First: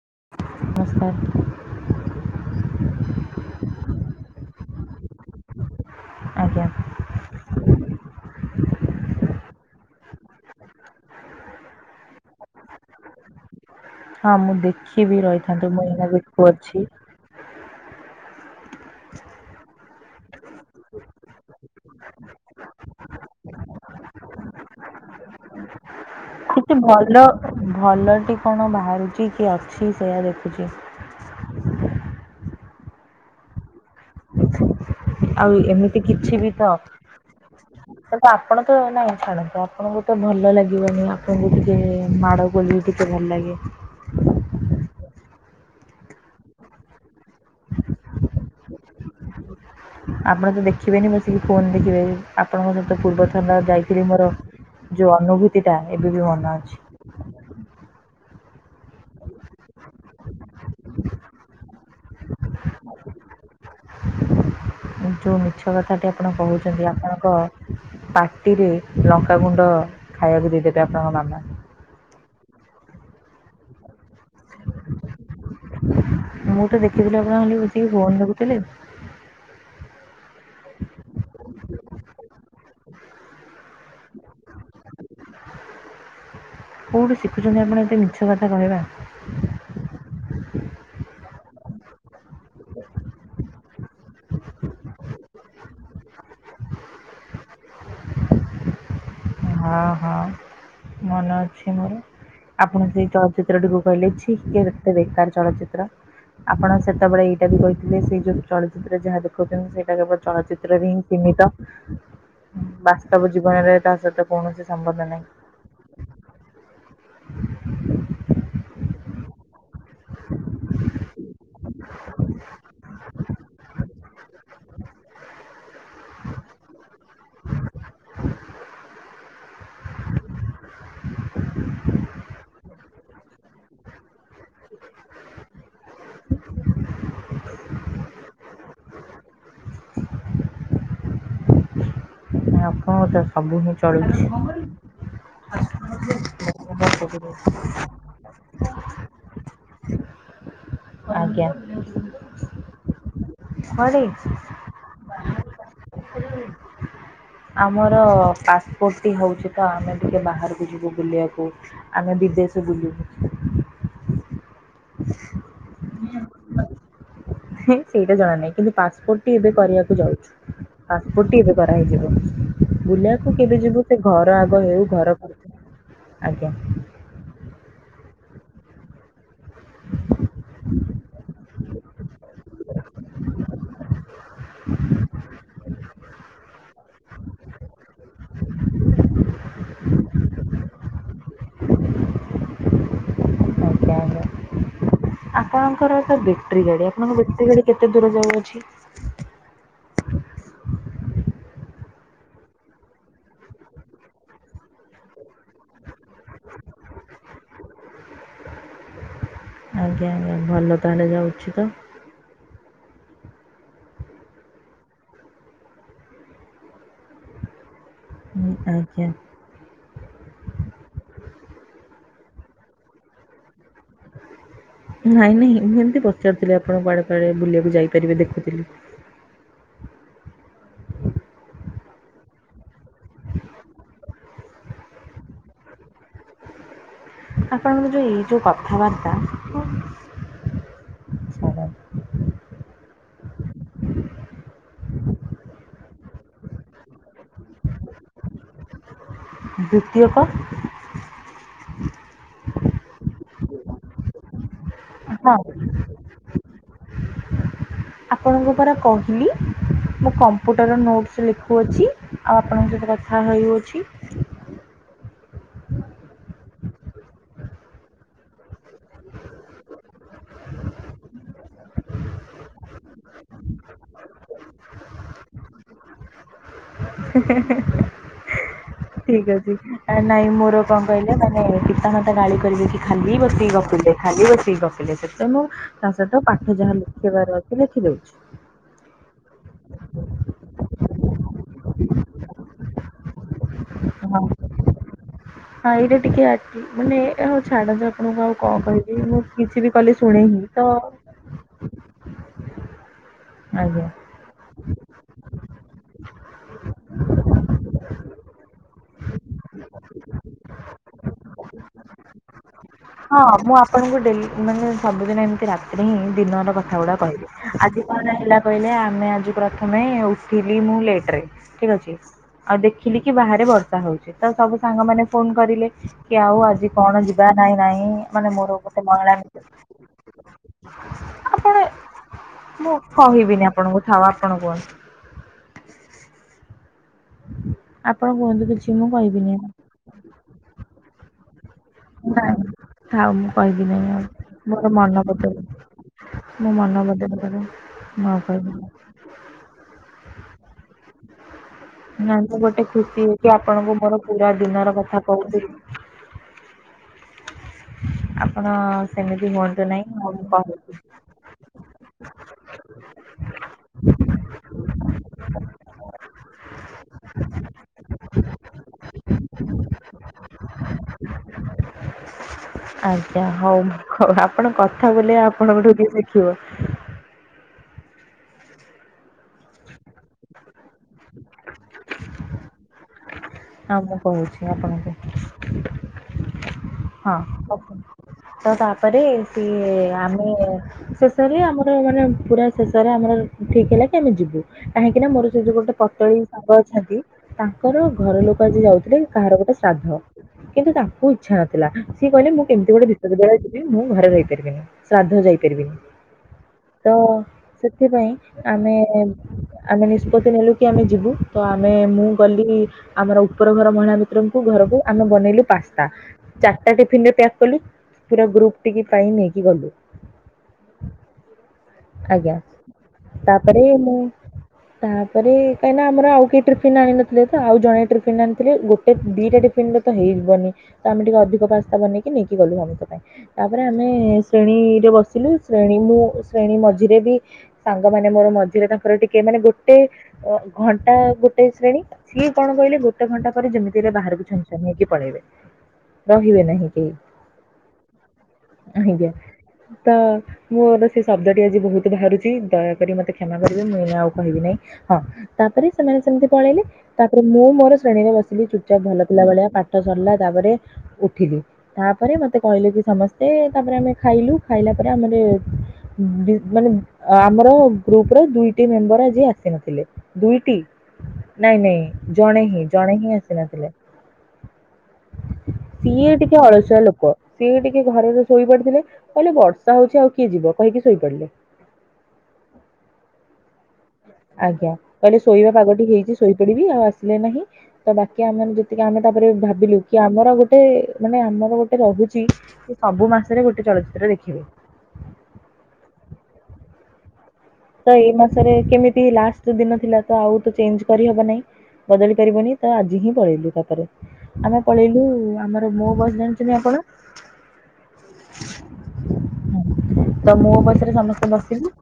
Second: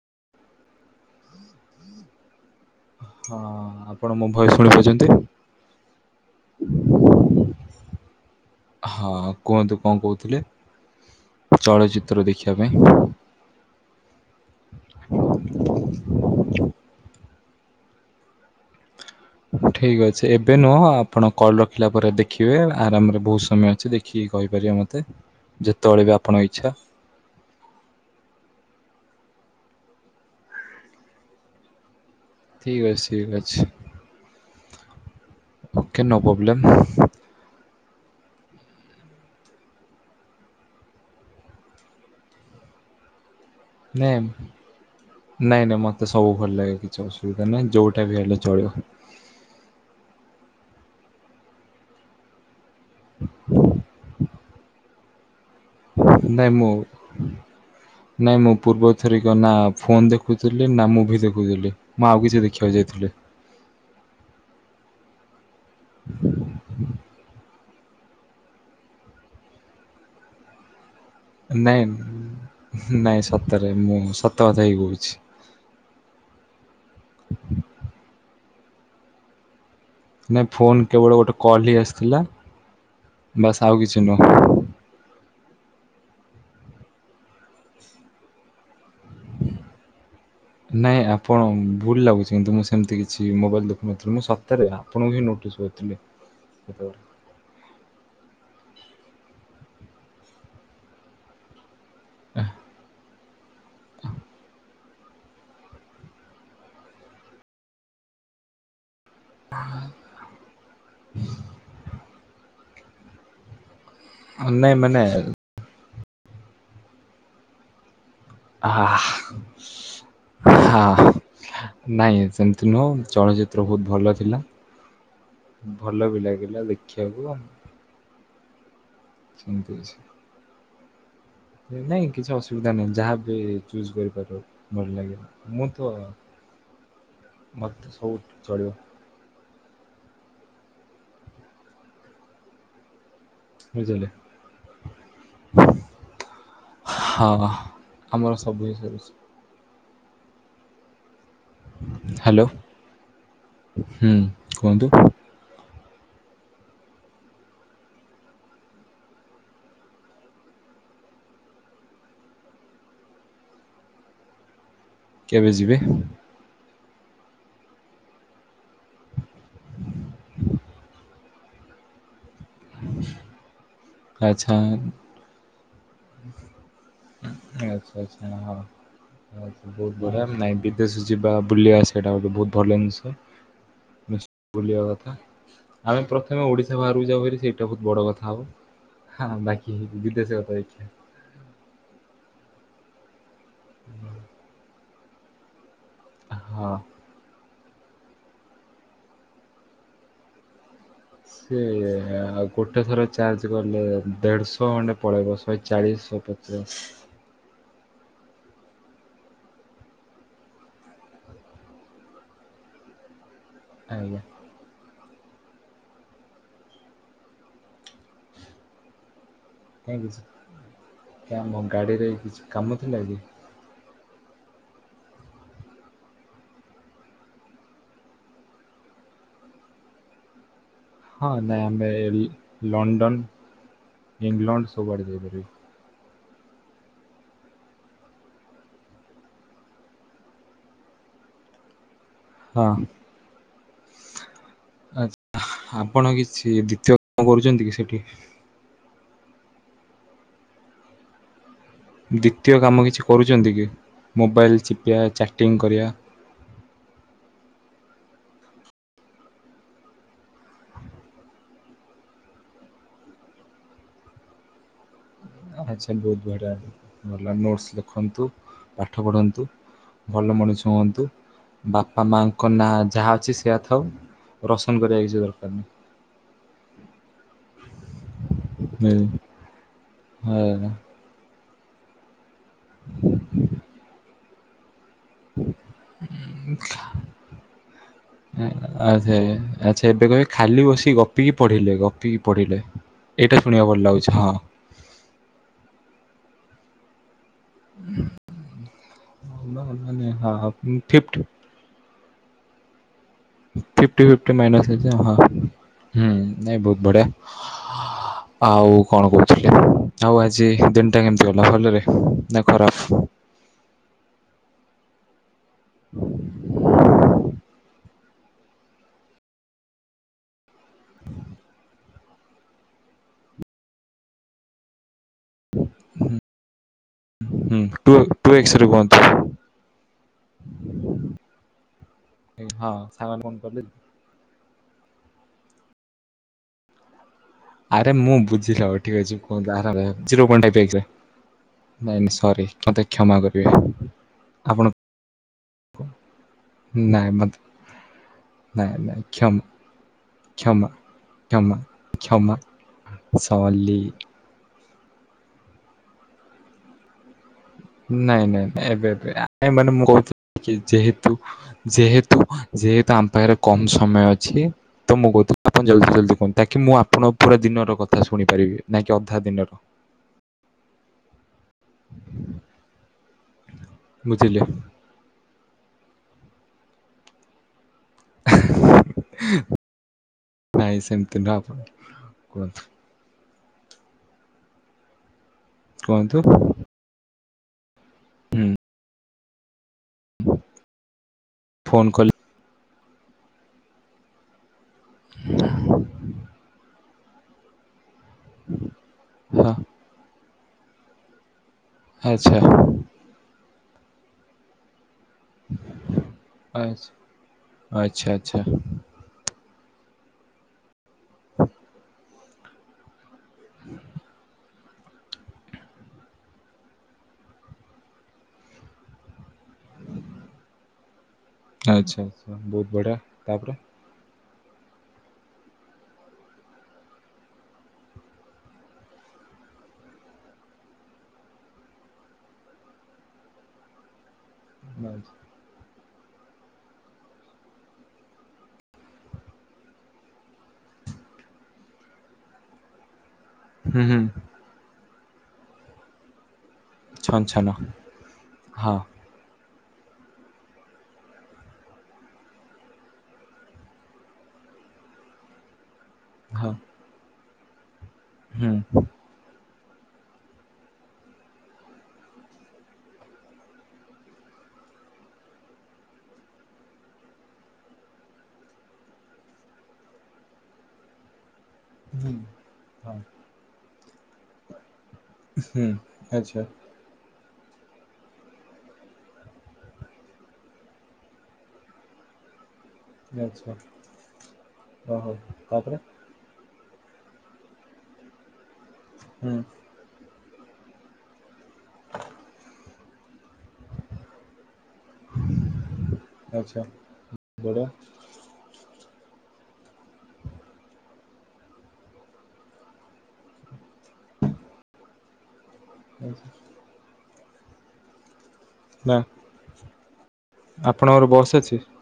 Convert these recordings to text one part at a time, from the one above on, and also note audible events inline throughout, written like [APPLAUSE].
ନମସ୍କାର। ହଁ, ଆପଣ ମୋ ଭଏସ ଶୁଣିପାରୁଛନ୍ତି? ଆଜ୍ଞା ହଁ, କୁହନ୍ତୁ କଣ କହୁଥିଲେ? ଚଳଚିତ୍ର ଦେଖିବା ପାଇଁ ହଁ, ମୁଁ ଦେଖିବି ରହିଥାନ୍ତେ ମୁଁ ଏଇନା ଦେଖୁ ଅଛି। [UNINTELLIGIBLE] ଏବେ ନୁହଁ ଆପଣ କଲ୍ ରଖିଲା ପରେ ଦେଖିବେ, ଆରାମରେ ବହୁତ ସମୟ ଅଛି ଦେଖିକି କହିପାରିବେ ମୋତେ। ଯେତେବେଳେ ବି ଆପଣଙ୍କ କିଛି ଇଚ୍ଛା। ଭଲ। କଣ ବାହାରୁଛି, କି ଅଛି ସେଇୟା ଦେଖୁଛି। ଠିକ ଅଛି, ଠିକ ଅଛି। ଆଉ ଓକେ ଏମିତି ନୋ କିଛି ବି ପ୍ରୋବ୍ଲେମ୍। ତ ଆପଣ ତ ନାଇଁ ଛାଡ଼ନ୍ତୁ, ଆପଣଙ୍କୁ ତ ଭଲ ଲାଗିବନି ଆପଣଙ୍କୁ ଟିକେ ମାଡ଼ ଗୋଳି ଟିକେ ଭଲ ଲାଗେ ନାଇଁ ନାଇଁ ନାଇଁ ମତେ ସବୁ ଭଲ ଲାଗେ କିଛି ଅସୁବିଧା ନାହିଁ, ଯୋଉଟା ବି ହେଲେ ଚଳିବ। ଆପଣ ତ ଦେଖିବେନି ବସିକି ଫୋନ ଦେଖିବେ। ଆପଣଙ୍କ ସହିତ ପୂର୍ବ ଥାନା ଯାଇଥିଲି ମୋର ଯୋଉ ଅନୁଭୂତି ନାଇଁ ମୁଁ, ନାଇଁ ମୁଁ ପୂର୍ବ ଥର କ ନା ଫୋନ ଦେଖୁଥିଲି ନା ମୁଭି ଦେଖୁଥିଲି ମୁଁ ଆଉ କିଛି ଦେଖିବାକୁ ଯାଇଥିଲି। ଯୋଉ ମିଛ କଥାଟି ଆପଣ କହୁଛନ୍ତି, ଆପଣଙ୍କ ପାଟିରେ ଲଙ୍କାଗୁଣ୍ଡ ଖାଇବାକୁ ଦେଇଦବା। ନାଇଁ, ନାଇଁ ସତରେ ମୁଁ ସତ କଥା ହେଇ କହୁଛି। ମୁଁ ତ ଦେଖିଥିଲି ଆପଣ ହେମିତି ଟିକେ ଫୋନ ଦେଖୁଥିଲେ ନାଇ ଫୋନ କେବଳ ଗୋଟେ କଲ ହି ଆସିଥିଲା। ବାସ୍ ଆଉ କିଛି ନୁହ? କେଉଠୁ ଶିଖୁଛନ୍ତି ଆପଣ ଏତେ ମିଛ କଥା କହିବା। ନାଇଁ ଆପଣ ଭୁଲ ଲାଗୁଛି କିନ୍ତୁ ମୁଁ ସେମିତି କିଛି ମୋବାଇଲ ଦେଖୁନ ମୁ ସପ୍ତାହରେ ଆପଣଙ୍କୁ ହିଁ ନୋଟିସ୍ କରିଥିଲି ହେଠୁ ହଁ ହଁ ମନେ ଅଛି ମୋର, ଆପଣ ଙ୍କୁ ତ ଚିତ୍ରଟିକୁ କହିଲେ ଛି ଏ ଦେଖତେ ବେକାର ଚଳଚିତ୍ର ଆପଣ ସେତେବେଳେ ଏଇଟା ବି କହିଥିଲେ ସେଇ ଯୋଉ ଚଳଚିତ୍ର ଯାହା ଦେଖଉଛନ୍ତି ସେଇଟା କେବଳ ଚଳଚିତ୍ରରେ ହିଁ ସୀମିତ। ବାସ୍ତବ ଜୀବନରେ ତା ସହିତ କୌଣସି ନାଇଁ ମାନେ ସମ୍ବନ୍ଧ ନାହିଁ। ହଁ ନାଇଁ ସେମିତି ନୁହଁ, ଚଳଚିତ୍ର ବହୁତ ଭଲ ଥିଲା। ଭଲ ବି ଲାଗିଲା ଦେଖିବାକୁ ଆ [UNINTELLIGIBLE] ସେମିତି ଅଛି। ନାଇଁ କିଛି ଅସୁବିଧା ନାହିଁ, ଯାହା ବି ଚୁଜ କରିପାରିବ ଭଲ ଲାଗିବ, ମୁଁ ତ ମତେ ସବୁ ଚଳିବ ବୁଝିଲେ। ଆପଣ [UNINTELLIGIBLE] ହଁ ଆମର ସବୁ [UNINTELLIGIBLE] ହେଇସାରିଛି [UNINTELLIGIBLE] ହ୍ୟାଲୋ ଆଜ୍ଞା, ହୁଁ କୁହନ୍ତୁ [UNINTELLIGIBLE] [UNINTELLIGIBLE] ଆମର ପାସପୋର୍ଟ ଟି ହଉଛି ତ ଆମେ ଟିକେ ବାହାରକୁ ଯିବୁ ବୁଲିବାକୁ ଆମେ ବିଦ ସେ ବୁଲ କେବେ ଯିବେ ସେଇଟା ଜଣ ନାହିଁ କିନ୍ତୁ ପାସପୋର୍ଟ ଟି ଏବେ କରିବାକୁ ଯାଉଛ ପାସପୋର୍ଟଟି ଏବେ କରାହଇଯିବ ବୁଲିବାକୁ କେବେ ଯିବୁ ସେ ଘର ଆଚ୍ଛା ଆଗ ହେଉ ଘର କରି ଆଜ୍ଞା ଆଛା ଆଚଛା ଆ ବହୁତ ବଢିଆ ନାଇଁ ବିଦେଶ ଯିବା ବୁଲିବା ସେଇଟା ଗୋଟେ ବହୁତ ଭଲ ଜିନିଷ ବୁଲିବା କଥା ଆମେ ପ୍ରଥମେ ଓଡିଶା ବାହାରକୁ ଯାଉ ସେଇଟା ବହୁତ ବଡ କଥା ହ ବାକି ଦିଦସ କଥା ଦେିବା ଆପଣ ବଟୀ ହଁ ଗାଡି ଆପଣଙ୍କ ବେଟୀ ଗାଡି କେତେ ଦୂର ଯାଉଅଛି ସେ ଆଉ ଗୋଟେ ଥର ଚାର୍ଜ କଲେ ଦେଢଶହ ଖଣ୍ଡେ ପଳେଇବ ଶହେ ଚାଳିଶ ସ ପଚଶ ହ ଆଜ୍ଞା ଆଜ୍ଞା ଭଲ ତାହେଲେ ଯାଉଛି ତ ଆଜ୍ଞା। ଆଜ୍ଞା। କିଛି ଗାଡ଼ିରେ କିଛି କାମ ଥିଲା କି? [UNINTELLIGIBLE] ନାଇଁ ନାଇଁ ମୁଁ ଏମତି ପଚାରୁଥିଲି ଆପଣଙ୍କ କୁଆଡ଼େ କୁଆଡ଼େ ବୁଲିବାକୁ ଯାଇପାରିବେ ଦେଖୁଥିଲି। [UNINTELLIGIBLE] ହଁ ନାଇଁ ଆମେ ଲଣ୍ଡନ ଇଂଲଣ୍ଡ ସବୁଆଡ଼େ ଯାଇପାରିବା। ଆପଣଙ୍କର ଯେଉଁ ଏଇ ଯଉଁ କଥାବାର୍ତ୍ତା ହ [UNINTELLIGIBLE] ହଁ। [UNINTELLIGIBLE] ଆଚ୍ଛା, ଆପଣ କିଛି ଦ୍ଵିତୀୟ କାମ କରୁଛନ୍ତି କି ସେଠି ଦ୍ୱିତୀୟକ ଦ୍ୱିତୀୟ କାମ କିଛି କରୁଛନ୍ତି କି ମୋବାଇଲ ଚିପିବା, ହଁ ଚାଟିଂ କରିବା। ଆପଣଙ୍କୁ ପରା କହିଲି। ମୁଁ କମ୍ପୁଟର ନୋଟ୍ସ୍ ଲେଖୁଅଛି ଆଉ ଆପଣଙ୍କ ସହିତ କଥା ହେଉଅଛି। ଆଚ୍ଛା ବହୁତ ବଢ଼ିଆ ନୋଟସ ଲେଖନ୍ତୁ ପାଠ ପଢ଼ନ୍ତୁ। ଭଲ ମଣିଷ ହୁଅନ୍ତୁ। ବାପା ମାଙ୍କ ନାଁ ଯାହା ଅଛି ସେଆ ଥାଉ ରସନ କରିବା କିଛି ଦରକାର ନାହିଁ। ହ [UNINTELLIGIBLE] ନାହିଁ। ଠିକ ଅଛି ନାଇଁ ହଁ ମୋର କଣ କହିଲେ ମାନେ ପିତା, ମାତା ଗାଳି କରିବେ କି ଖାଲି ବସିକି ଗପିଲେ ଖାଲି ବସିକି ଗପିଲେ। ସେଥି ମୁଁ ତା ସହିତ ପାଠ ଯାହା ଲେଖେଇବାର ଅଛି ଲେଖିଦଉଛି। ସେ ଏବେ କେ ଖାଲି ବସି ଗପିକି ପଢ଼ିଲେ ଗପିକି ପଢ଼ିଲେ ଏଇଟା ଶୁଣିବାକୁ ଭଲ ଲାଗୁଛି ହଁ। ହଁ ଏଇଟା ଟିକେ ଆଟି ମାନେ ଏ ହଉ ଛାଡ଼ ଆପଣଙ୍କୁ ଆଉ କଣ କହିବି ମୁଁ କିଛି ବି କଲି ଶୁଣେ ହିଁ ତ ଆଜ୍ଞା ଫିପ୍ଟି ଫିପ୍ଟି ମାଇନସ ହେଇଯାଏ ହିଁ ହୁଁ ନାଇଁ ବହୁତ ବଢ଼ିଆ। ଆଉ କଣ କହୁଥିଲି ଆଉ ଆଜି ଦିନଟା କେମିତି ଗଲା ଭଲରେ ନା ଖରାପ? ହଁ ମୁଁ ଆପଣଙ୍କୁ ଡେଲି ମାନେ ସବୁଦିନ ଏମିତି ରାତିରେ ହିଁ ଦିନର କଥା ଗୁଡ଼ା କହିବି ଆଜି ହେଲା କହିଲେ ଆମେ ଆଜି ପ୍ରଥମେ ଉଠିଲି ମୁଁ ଲେଟ ରେ ଠିକ ଅଛି ଆଉ ଦେଖ କି ବାହାରେ ବର୍ଷା ହଉଛି ତ ସବୁ ସାଙ୍ଗମାନେ ଫୋନ କରିଲେ କି ଆଉ ଆଜି କଣ ଯିବା ନାଇଁ ହୁଁ ନାଇଁ ଟୁ ଟୁ ମାନେ ମୋର ଏକ୍ସରେ ଗୋଟେ କୁହନ୍ତୁ ମହିଳା ମି ଆପଣ ଏ ହଁ ମୁଁ ସାଙ୍ଗମାନେ ଫୋନ କହିବିନି କଲେ ଆପଣଙ୍କୁ ଥାଉ ଆପଣ କୁହନ୍ତୁ। ଆରେ ଆପଣ ମୁଁ କୁହନ୍ତୁ ବୁଝିଲ କିଛି ହଉ ମୁଁ ଠିକ ଅଛି କହିବିନି ଆଉ କୁହନ୍ତୁ। ଆରରେ ଜିରୋ ପଏଣ୍ଟ ଟାଇପ୍ ଏକ୍ସ ନାଇଁ ନାଇଁ ସରି ମୋତେ ଥାଉ କ୍ଷମା ମୁଁ କରିବେ। କହିବି ନାହିଁ ଆଉ। ମୋର ଆପଣ ମନ ବଦଳ ମୋ ମନ ନାଇଁ ବଦଳିଗଲା ମୋତେ ମୁଁ ଆଉ କହିବିନି। ନାଇଁ ନାଇଁ କ୍ଷମ କ୍ଷମା। କ୍ଷମା ନା କ୍ଷମା ତ ଗୋଟେ ଖୁସି ହେଇକି ଆପଣଙ୍କୁ ସଲି ମୋର ପୁରା ଦିନର କ ଥା କହୁଥିଲୁ। ନାଇଁ ନାଇଁ ନାଇଁ ଏବେ ଏବେ ସେମିତି ଏ ହୁଅନ୍ତୁ ମାନେ ନାହିଁ ମୁଁ ଆଉ କହୁଥି କି କହୁଛି। ଯେହେତୁ ଯେହେତୁ ଯେହେତୁ ଆମ ପାଖରେ କମ ସମୟ ଅଛି। ତ ମୁଁ କଉ ତ ଆପଣ ଜଲଦି ଜଲଦି କୁହନ୍ତୁ। ତାକି ମୁଁ ଆପଣଙ୍କ ପୁରା ଦିନର କଥା ଶୁଣିପାରିବି ନାକି ଅଧା ଦିନର। ହ [UNINTELLIGIBLE] ଆଜ୍ଞା ହଉ ହୋ ବୁଝିଲେ ଆପଣ କଥା ବୁଲେଇବା ଆପଣଙ୍କଠୁ କିଏ ଶିଖିବ। [UNINTELLIGIBLE] ନାଇଁ ସେମତି ନୁହଁ ଆପଣ କୁହନ୍ତୁ। ହଁ ମୁଁ କହୁଛି ଆପଣଙ୍କୁ। କୁହନ୍ତୁ। ହଁ [INAUDIBLE] ହୁଁ ତ ତାପରେ ସିଏ ଆମେ ଶେଷରେ ଆମର ଫୋନ୍ ମାନେ କଲେ ପୁରା ଶେଷରେ ଆମର ଠିକ ହେଲା କି ଆମେ ଯିବୁ। କାହିଁକି ନା ମୋର ସେ ଯୋଉ ଗୋଟେ ପତଳି ସାଙ୍ଗ ଅଛନ୍ତି ତାଙ୍କର ଘର ଲୋକ ଯିଏ ଯାଉଥିଲେ କାହାର ହଁ ଗୋଟେ ଶ୍ରାଦ୍ଧ। କିନ୍ତୁ ତାଙ୍କୁ ଇଚ୍ଛା ନ ଥିଲା। ସିଏ କହିଲେ ଆଚ୍ଛା ମୁଁ କେମିତି ଗୋଟେ ବିଶ୍ୱବିଦ୍ୟାଳୟ ଯିବି। ମୁଁ ଘରେ ରହିପାରିବିନି। ଶ୍ରାଦ୍ଧ ଯାଇପାରିବିନି। ତ ଆଚ୍ଛା। ଆଚ୍ଛା ସେଥିପାଇଁ ଆଚ୍ଛା ଆଚ୍ଛା ଆମେ ଆମେ ନିଷ୍ପତ୍ତି ନେଲୁ କି ଆମେ ଯିବୁ। ତ ଆମେ ମୁଁ ଗଲି ଆମର ଉପର ଘର ମହିଳା ମିତ୍ରଙ୍କୁ ଘରକୁ ଆମେ ବନେଇଲୁ ପାସ୍ତା ଚାଟା ଟିଫିନରେ ପ୍ୟାକ୍ କଲୁ। ପୁରା ଗ୍ରୁପ୍ ଟି କି ପାଇଁ ନେଇକି ଗଲୁ। ଆଚ୍ଛା ଆଜ୍ଞା, ବହୁତ ବଢ଼ିଆ ତାପରେ ମୁଁ ତାପରେ କାହିଁକିନା ଆମର ଆଉ କେହି ଟ୍ରିଫିନ ଆଣି ନଥିଲେ ତ। ଆଉ ଜଣେ ଟିଫିନ ଆଣିଥିଲି ଗୋଟେ ଦିଟା ଟିଫିନ ର ତ ହେଇବନି। ତ ଆମେ ଟିକେ ଅଧିକ ପାସ୍ତା ବନେଇକି ନେଇକି ଗଲୁ ଆମେ ତ। ପାଇଁ ତାପରେ ଆମେ ଶ୍ରେଣୀରେ ବସିଲୁ। ଶ୍ରେଣୀ ମୁଁ ଶ୍ରେଣୀ ମଝିରେ ବି ସାଙ୍ଗ ମାନେ ମୋର ମଝିରେ ତାଙ୍କର ଟିକେ ମାନେ ଗୋଟେ ଅ, ଘଣ୍ଟା ଗୋଟେ ଶ୍ରେଣୀ। ସିଏ କଣ କହିଲେ ଗୋଟେ ଘଣ୍ଟା ପରେ ହୁଁ ଯେମିତିରେ ହୁଁ ବାହାରକୁ ଛନ୍ ଛନ୍ ହେଇକି ପଳେଇବେ। ରହିବେ ନାହିଁ। କେହି ଛନ୍ ଛନ୍ ହଁ। ଆଜ୍ଞା ତ ମୋର ସେ ଶବ୍ଦଟି ଆଜି ବହୁତ ବାହାରୁଚି। ଦୟାକରି ମୋତେ କ୍ଷମା କରିବେ ମୁଁ ଏଇନେ ଆଉ କହିବି ନାହିଁ? ହଁ ତାପରେ ସେମାନେ ସେମିତି ହଁ ପଳେଇଲେ। ତାପରେ ମୁଁ ମୋର ଶ୍ରେଣୀରେ ବସିଲି ହୁଁ। ଚୁପଚାପ୍ ଭଲ ପିଲା ଭଳିଆ। ପା ସରିଲା ତାପରେ ଉଠିଲି। ତାପରେ ମୋତେ କହିଲେ କି ସମସ୍ତେ ତାପରେ ଆମେ ଖାଇଲୁ। ଖାଇଲା ପରେ ଆମର ଦୁ ମାନେ ଆମର ଗ୍ରୁପ ର ଦୁଇଟି ମେମ୍ବର୍ ଆଜି ଆସିନଥିଲେ। ଦୁଇଟି ନାଇଁ ନାଇଁ ହୁଁ ଜଣେ ହିଁ, ଜଣେ ହଁ ହିଁ ଆସିନଥିଲେ। ହୁଁ ସିଏ ଟିକେ ଆଚ୍ଛା ଅଳସୁଆ ଲୋକ। ସିଏ ଟିକେ ଘରରେ ଶୋଇ ପଡିିଥିଲେ କହିଲେ ବର୍ଷା ହଉଛି ଆଉ କିଏ ଯିବ କହିକି ଶୋଇପଡିଲେ। ଆଚ୍ଛା। ଆଜ୍ଞା, ଓହୋ କହିଲେ ଶୋଇବା ପାଗ ତାପରେ ଟିକ ହେଇଛି ଶୋଇପଡିବି। ଆଉ ଆସିଲେ ନାହିଁ ତ ବାକି ଆମ ମାନେ ଯେ ତିକି ଆମେ ତାପରେ ହୁଁ ଭାବିଲୁ କି ଆମର ଗୋ ଟେ ମାନେ ଆମର ଗୋଟେ ରହୁଚି ସେ ସବୁ ମାସରେ ଗୋଟେ ଚଳଚିତ୍ର ଦେଖିବେ। ଆଚ୍ଛା। ବଢ଼ିଆ ତ ଏଇ ମାସରେ କେମିତି ଲାଷ୍ ଟ ଦିନ ଥିଲା ତ ଆଉ ତ ଚେଞ୍ଜ କରିହବ ନାଇଁ। ବଦଳି ପାରିବନି। ତ ଆଜି ହିଁ ପଳେଇଲୁ ତାପରେ ଆମେ ପଳେଇଲୁ, ଆମର ମୋ ବସ୍ ଜାଣିଚନ୍ତି ଆପଣ? ନା ତ ମୋ ବସରେ ଆପଣଙ୍କର ସମସ୍ତେ ବସ୍ ଅଛି ବସିଲୁ।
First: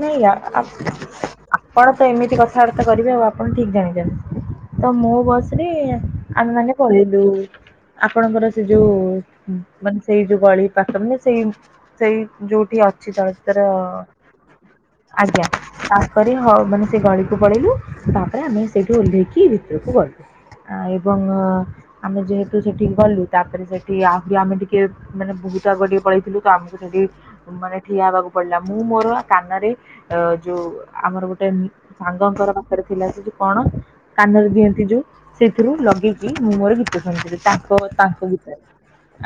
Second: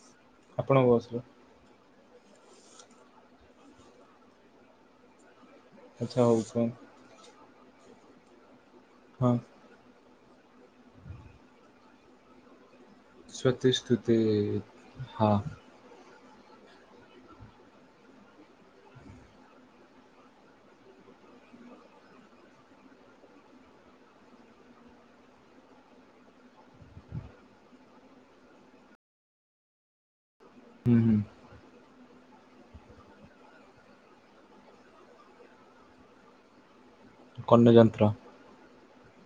ନାଇଁ ଆପଣଙ୍କ ବସରେ ଆପଣ ତ ଏମିତି? ସେ କଥାବାର୍ତ୍ତା କରିବେ ଆଉ ଆପଣ ଠିକ୍ ଜାଣଛନ୍ତିଛନ୍ତି ତ ମୁଁ ମୋ ବସ୍ ଆଚ୍ଛା ହଉ ଆମେ କୁହ ମାନେ କହିଲୁ ଆପଣଙ୍କର ସେ ଯୋଉ ହଁ ମାନେ ସେଇ ଯୋଉ ଗଳି ପାଖ ମାନେ ସେଇ ସେଇ ଯୋଉଠି ଅଛି ତା ଭିତରେ ସ୍ୱତିସ୍ତୁତି ହଁ ଆଜ୍ଞା, ପରେ ହ ମାନେ ସେ ଗଳିକୁ ପଳେଇିଲୁ ତାପରେ ଆମେ ସେଇଠୁ ଓହ୍ଲେଇକି ଭିତରକୁ ଗଲୁ। ଏବଂ ଆମେ ଯେହେତୁ ସେଠି ଗଲୁ ତାପରେ ସେଠି ଆହୁରି ଆମେ ଟିକେ ମାନେ ତ ଆଗ ଟିକେ ପଳେଇଥିଲୁ ତ ଆମକୁ ସେଠି ମାନେ ଠିଆ ହେବାକୁ ପଡିଲା ମୁଁ ମୁଁ ମୋର କାନରେ ଅ ଯୋଉ ହୁଁ ହୁଁ ଆମର ଗୋଟେ ସାଙ୍ଗଙ୍କର ପାଖରେ ଥିଲା ସେଠି କଣ? କାନରେ ଦିଅନ୍ତି ଯୋଉ ସେଥିରୁ ଲଗେଇକି ମୁଁ ମୋର ତାଙ୍କ କର୍ଣ୍ଣଯନ୍ତ୍ର ତାଙ୍କ ଗୀତରେ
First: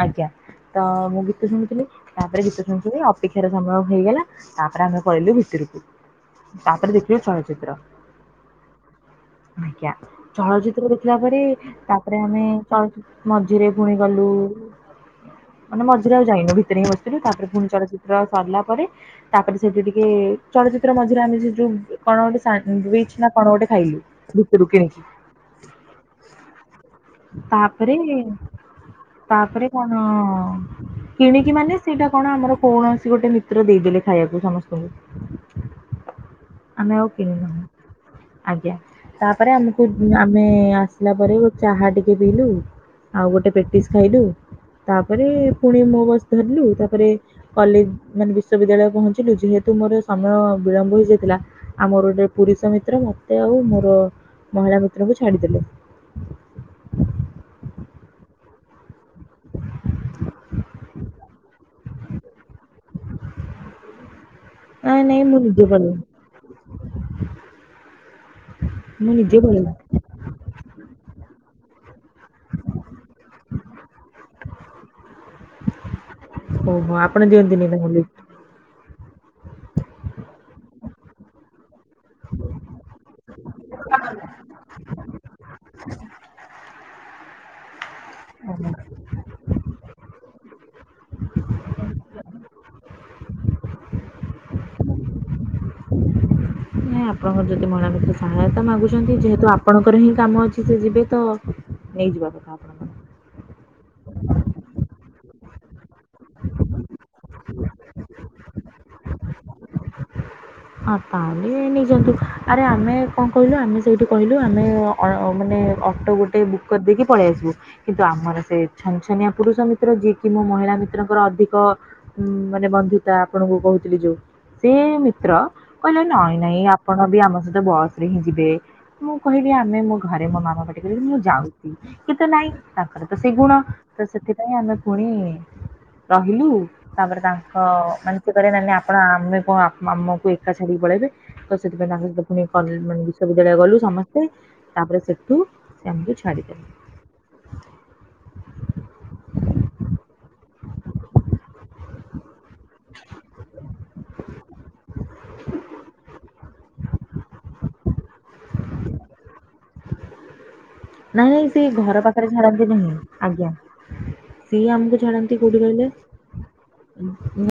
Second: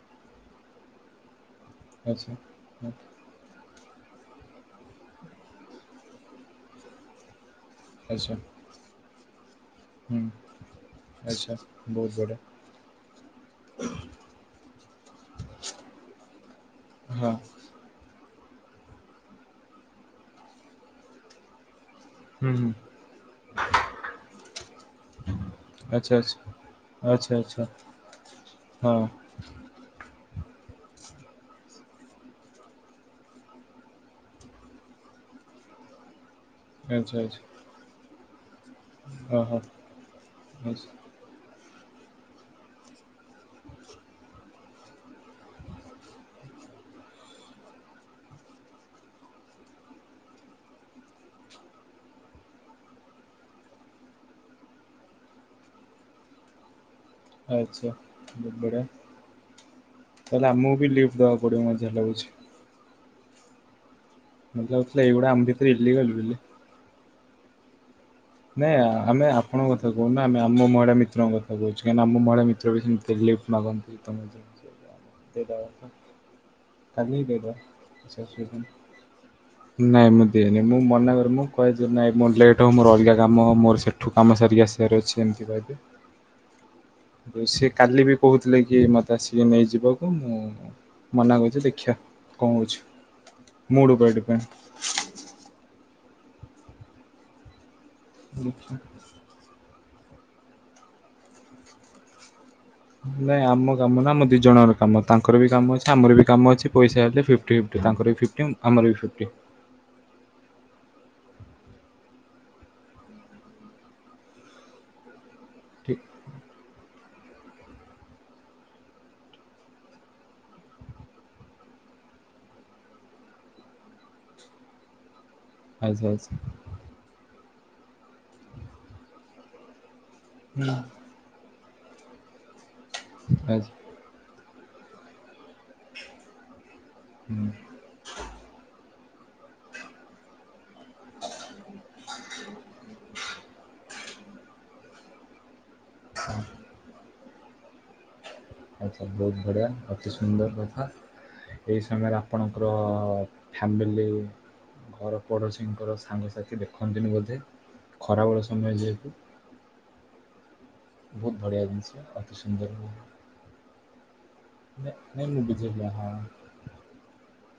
ଆଜ୍ଞା ତ ମୁଁ ଗୀତ ଗୀତ ଶୁଣୁଥିଲି ଆଚ୍ଛା ତାପରେ ଗୀତ ହଁ ଶୁଣୁଥିଲି ଅପେକ୍ଷାର ସମ୍ଭୟ ହେଇଗଲା ତାପରେ ଆମେ ପଳିଲୁ ଭିତରକୁ ତାପରେ ଦେଖିଲୁ ଚଳଚିତ୍ର। ଆଚ୍ଛା ଆଜ୍ଞା ହୁଁ ଚଳଚିତ୍ର ଦେଖିଲା ପରେ ଆଚ୍ଛା ବହୁତ ତାପରେ ବଢ଼ିଆ ଆମେ ଚଳଚିତ୍ର ମଝିରେ ପୁଣି ଗଲୁ ମାନେ ମଝିରେ ଆଉ ଯାଇନୁ ଭିତରେ ହିଁ ବସିଥିଲୁ ହଁ ତାପରେ ପୁଣି ଚଳଚିତ୍ର ସରିଲା ପରେ ତାପରେ ସେଠି ଟିକେ ଚଳଚିତ୍ର ମଧ୍ୟରେ ଆମେ ସେ ଯୋଉ କଣ ହୁଁ ହୁଁ ଗୋଟେଚ ନା କଣ ଗୋଟେ ଖାଇଲୁ ଭିତରୁ କିଣିକି ଆଚ୍ଛା ଆଚ୍ଛା ଆଚ୍ଛା ଆଚ୍ଛା ତାପରେ ହଁ ତାପରେ କଣ କିଣିକି ମାନେ ସେଇଟା କଣ ଆମର କୌଣସି ଗୋଟେ ନିତ୍ର ଦେଇଦେଲେ ଖାଇବାକୁ ସମସ୍ତଙ୍କୁ ଆମେ ଆଚ୍ଛା କି ଆଚ୍ଛା ଆଜ୍ଞା ତାପରେ ଓହୋ ଆମକୁ ଆମେ ଆଚ୍ଛା ଆସିଲା ପରେ ଗୋେ ଚାହା ଟିକେ ପିଇଲୁ ଆଉ ଗୋଟେ ପ୍ରେକ୍ଟିସ୍ ଖାଇଲୁ ତାପରେ ପୁଣି ମୋ ବସ ଧରିଲୁ ତାପରେ କଲେଜ ମାନେ ବିଶ୍ବିଦ୍ୟାଳୟ ପହଞ୍ଚିଲୁ ଯେହେତୁ ମୋର ସମୟ ବିଳମ୍ବ ହେଇଯାଇଥିଲା ଆଉମର ଗୋଟେ ପୁରୁଷ ମିତ୍ର ମତେ ଆଉ ମୋର ମହିଳା ପୁତ୍ରଙ୍କୁ ଛାଡିଦେଲେ ଆଚ୍ଛା ବଢିଆ ତାହାଲେ ଆମକୁ ବି ଲିଫ୍ଟ ଦବାକୁ ପଡିବ ମତେ ଯାହା ଲାଗୁଛି ମତେ ନାଇଁ ଲାଗୁଥିଲା ନାଇଁ ଏଗୁଡା ମୁଁ ଆମ ନିଜେ ଭିତରେ ହେଇଲି ପଳେଇବି ଗଲି ନାଇଁ ମୁଁ ଆମେ ନିଜେ ଆପଣଙ୍କ ପଳେଇବି କଥା କହୁନ ଆମେ ଆମ ମହିଳା ମିତ୍ରଙ୍କ କଥାହୁଛି କାହିଁକି ଆମ ମଳିଳା ମିତ୍ର ବି ସେମିତି ଲିଫ୍ଟ ମାଗନ୍ତି ତମ ସେ ଦ [INAUDIBLE] ହ ହୋ ଆପଣ ଦିଅନ୍ତିନି ତାଙ୍କୁ ଲିଫ୍ଟ ଅସୁବିଧା ନାହିଁ। ନାଇଁ ମୁଁ ଦିଏନି, ମୁଁ ମନାକରେ, ମୁଁ କହେ ଯେ ନାଇଁ ମୋର ଲେଟ ହଉ ମୁ ରଗାର କାମ ମୋର ସେଠୁ କାମ ସାରିକି ଆସିବାର ଅଛି ଏମିତି ଭ କାଲି ବି କହୁଥିଲେ କି ମୋତେ ଆସିକି ନେଇଯିବାକୁ ମୁଁ ମନା କରୁଛି ଦେଖିବା କଣ କହୁଛି ମୂଡ ଉପରେ ଡିପେଣ୍ଡ ନାଇଁ ଆପଣଙ୍କର ଯଦି ମନ ଭିତ ସହାୟତା ଡିପେଣ୍ଡ। ମାଗୁଛନ୍ତି ଯେହେତୁ ଆପଣଙ୍କ ଙ୍କର ହିଁ କାମ ଅଛି ସେ ଯିବେ ତ ନେଇଯିବା କଥା ଆପଣ ନାଇଁ ଆମ କାମ ନା ଆମ ଦି ଜଣଙ୍କର କାମ ତାଙ୍କର ବି କାମ ଅଛି ଆମର ବି କାମ ଅଛି ପଇସା ହେଲେ ଫଫଟି ଫ୍ ତାଙ୍କର ବି ଫିଫ୍ଟି ଆମର ବି ଫିଫ୍ଟି ହଁ ତାହେଲେ ନେଇଯାନ୍ତୁ ଆରେ ଆମେ କଣ କହିଲୁ ଆମେ ସେଇଠି କହିଲୁ ଆମେ ଆଉ ମାନେ ଠିକ୍ ଅଟୋ ଗୋଟେ ବୁକ୍ କରିଦେଇକି ପଳେଇ ଆସିବୁ କିନ୍ତୁ ଆମର ସେ ଛନଛନିଆ ପୁରୁଷ ମିତ୍ର ଯିଏକି ମଁ ମହିଳା ମିତ୍ରଙ୍କର ଅଧିକ ମାନେ ବନ୍ଧୁତା ଆପଣଙ୍କୁ କହୁଥିଲି ଯୋଉ ସେ ମିତ୍ର କହିଲା ଆଚ୍ଛା ଆଚ୍ଛା ନାଇଁ ନାଇଁ ଆପଣ ବି ଆମ ସହିତ ବସ ରେ ହିଁ ଯିବେ ମୁଁ କହିବି ଆମେ ଘରେ ମୋ ମାମା ପାଟେ କର ମୁଁ ଯାଉଛି କି ତ ନାଇଁ ତାଙ୍କର ତ ସେଇ ଗୁଣ ଆଚ୍ଛା ତ ସେଥି ନାଇ ଆମେ ପୁଣି ରହିଲୁ ତାପରେ ହୁଁ ତାଙ୍କ ମାନଷ ନଲେ ଆପ ଆପଣ ଆମେ କଣ ଆମ ଆମକୁ ଏକା ଛାଡିକି ପଳେଇବେ ତ ସେଥିପାଇଁ ପୁଣି ମାନେ [UNINTELLIGIBLE] ସ ବିଦ୍ୟାଳୟ ଗଲୁ ସମସ୍ତେ ତାପରେ ସେଠୁ ସେ ଆମକୁ ଛାଡିଦେଲୁ ଆଚଛା ବହୁତ ବଢ଼ଆ ଅତି ସୁନ୍ଦର କଥା ଏଇ ସମୟରେ ଆପଣଙ୍କର ଫ୍ୟାମିଲି ଘର ପଡୋଶୀଙ୍କର ସାଙ୍ଗସାଥି ଦେଖନ୍ତିନି ବୋଧେ ଖରା ବେଳ ସମୟ ଯେହେତୁ ନାଇଁ ବହୁତ ନାଇଁ ସେ ବଢ଼ିଆ ଜିନିଷ ଘର ପାଖରେ ଅତି ଛାଡନ୍ତି ସୁନ୍ଦର ନାହିଁ ଆଜ୍ଞା ସିଏ ନାଇଁ ଆମକୁ ନାଇଁ ଛାଡନ୍ତି ମୁଁ କୋଉଠି ବୁଝିଲି କହିଲେ। ହଁ ଉ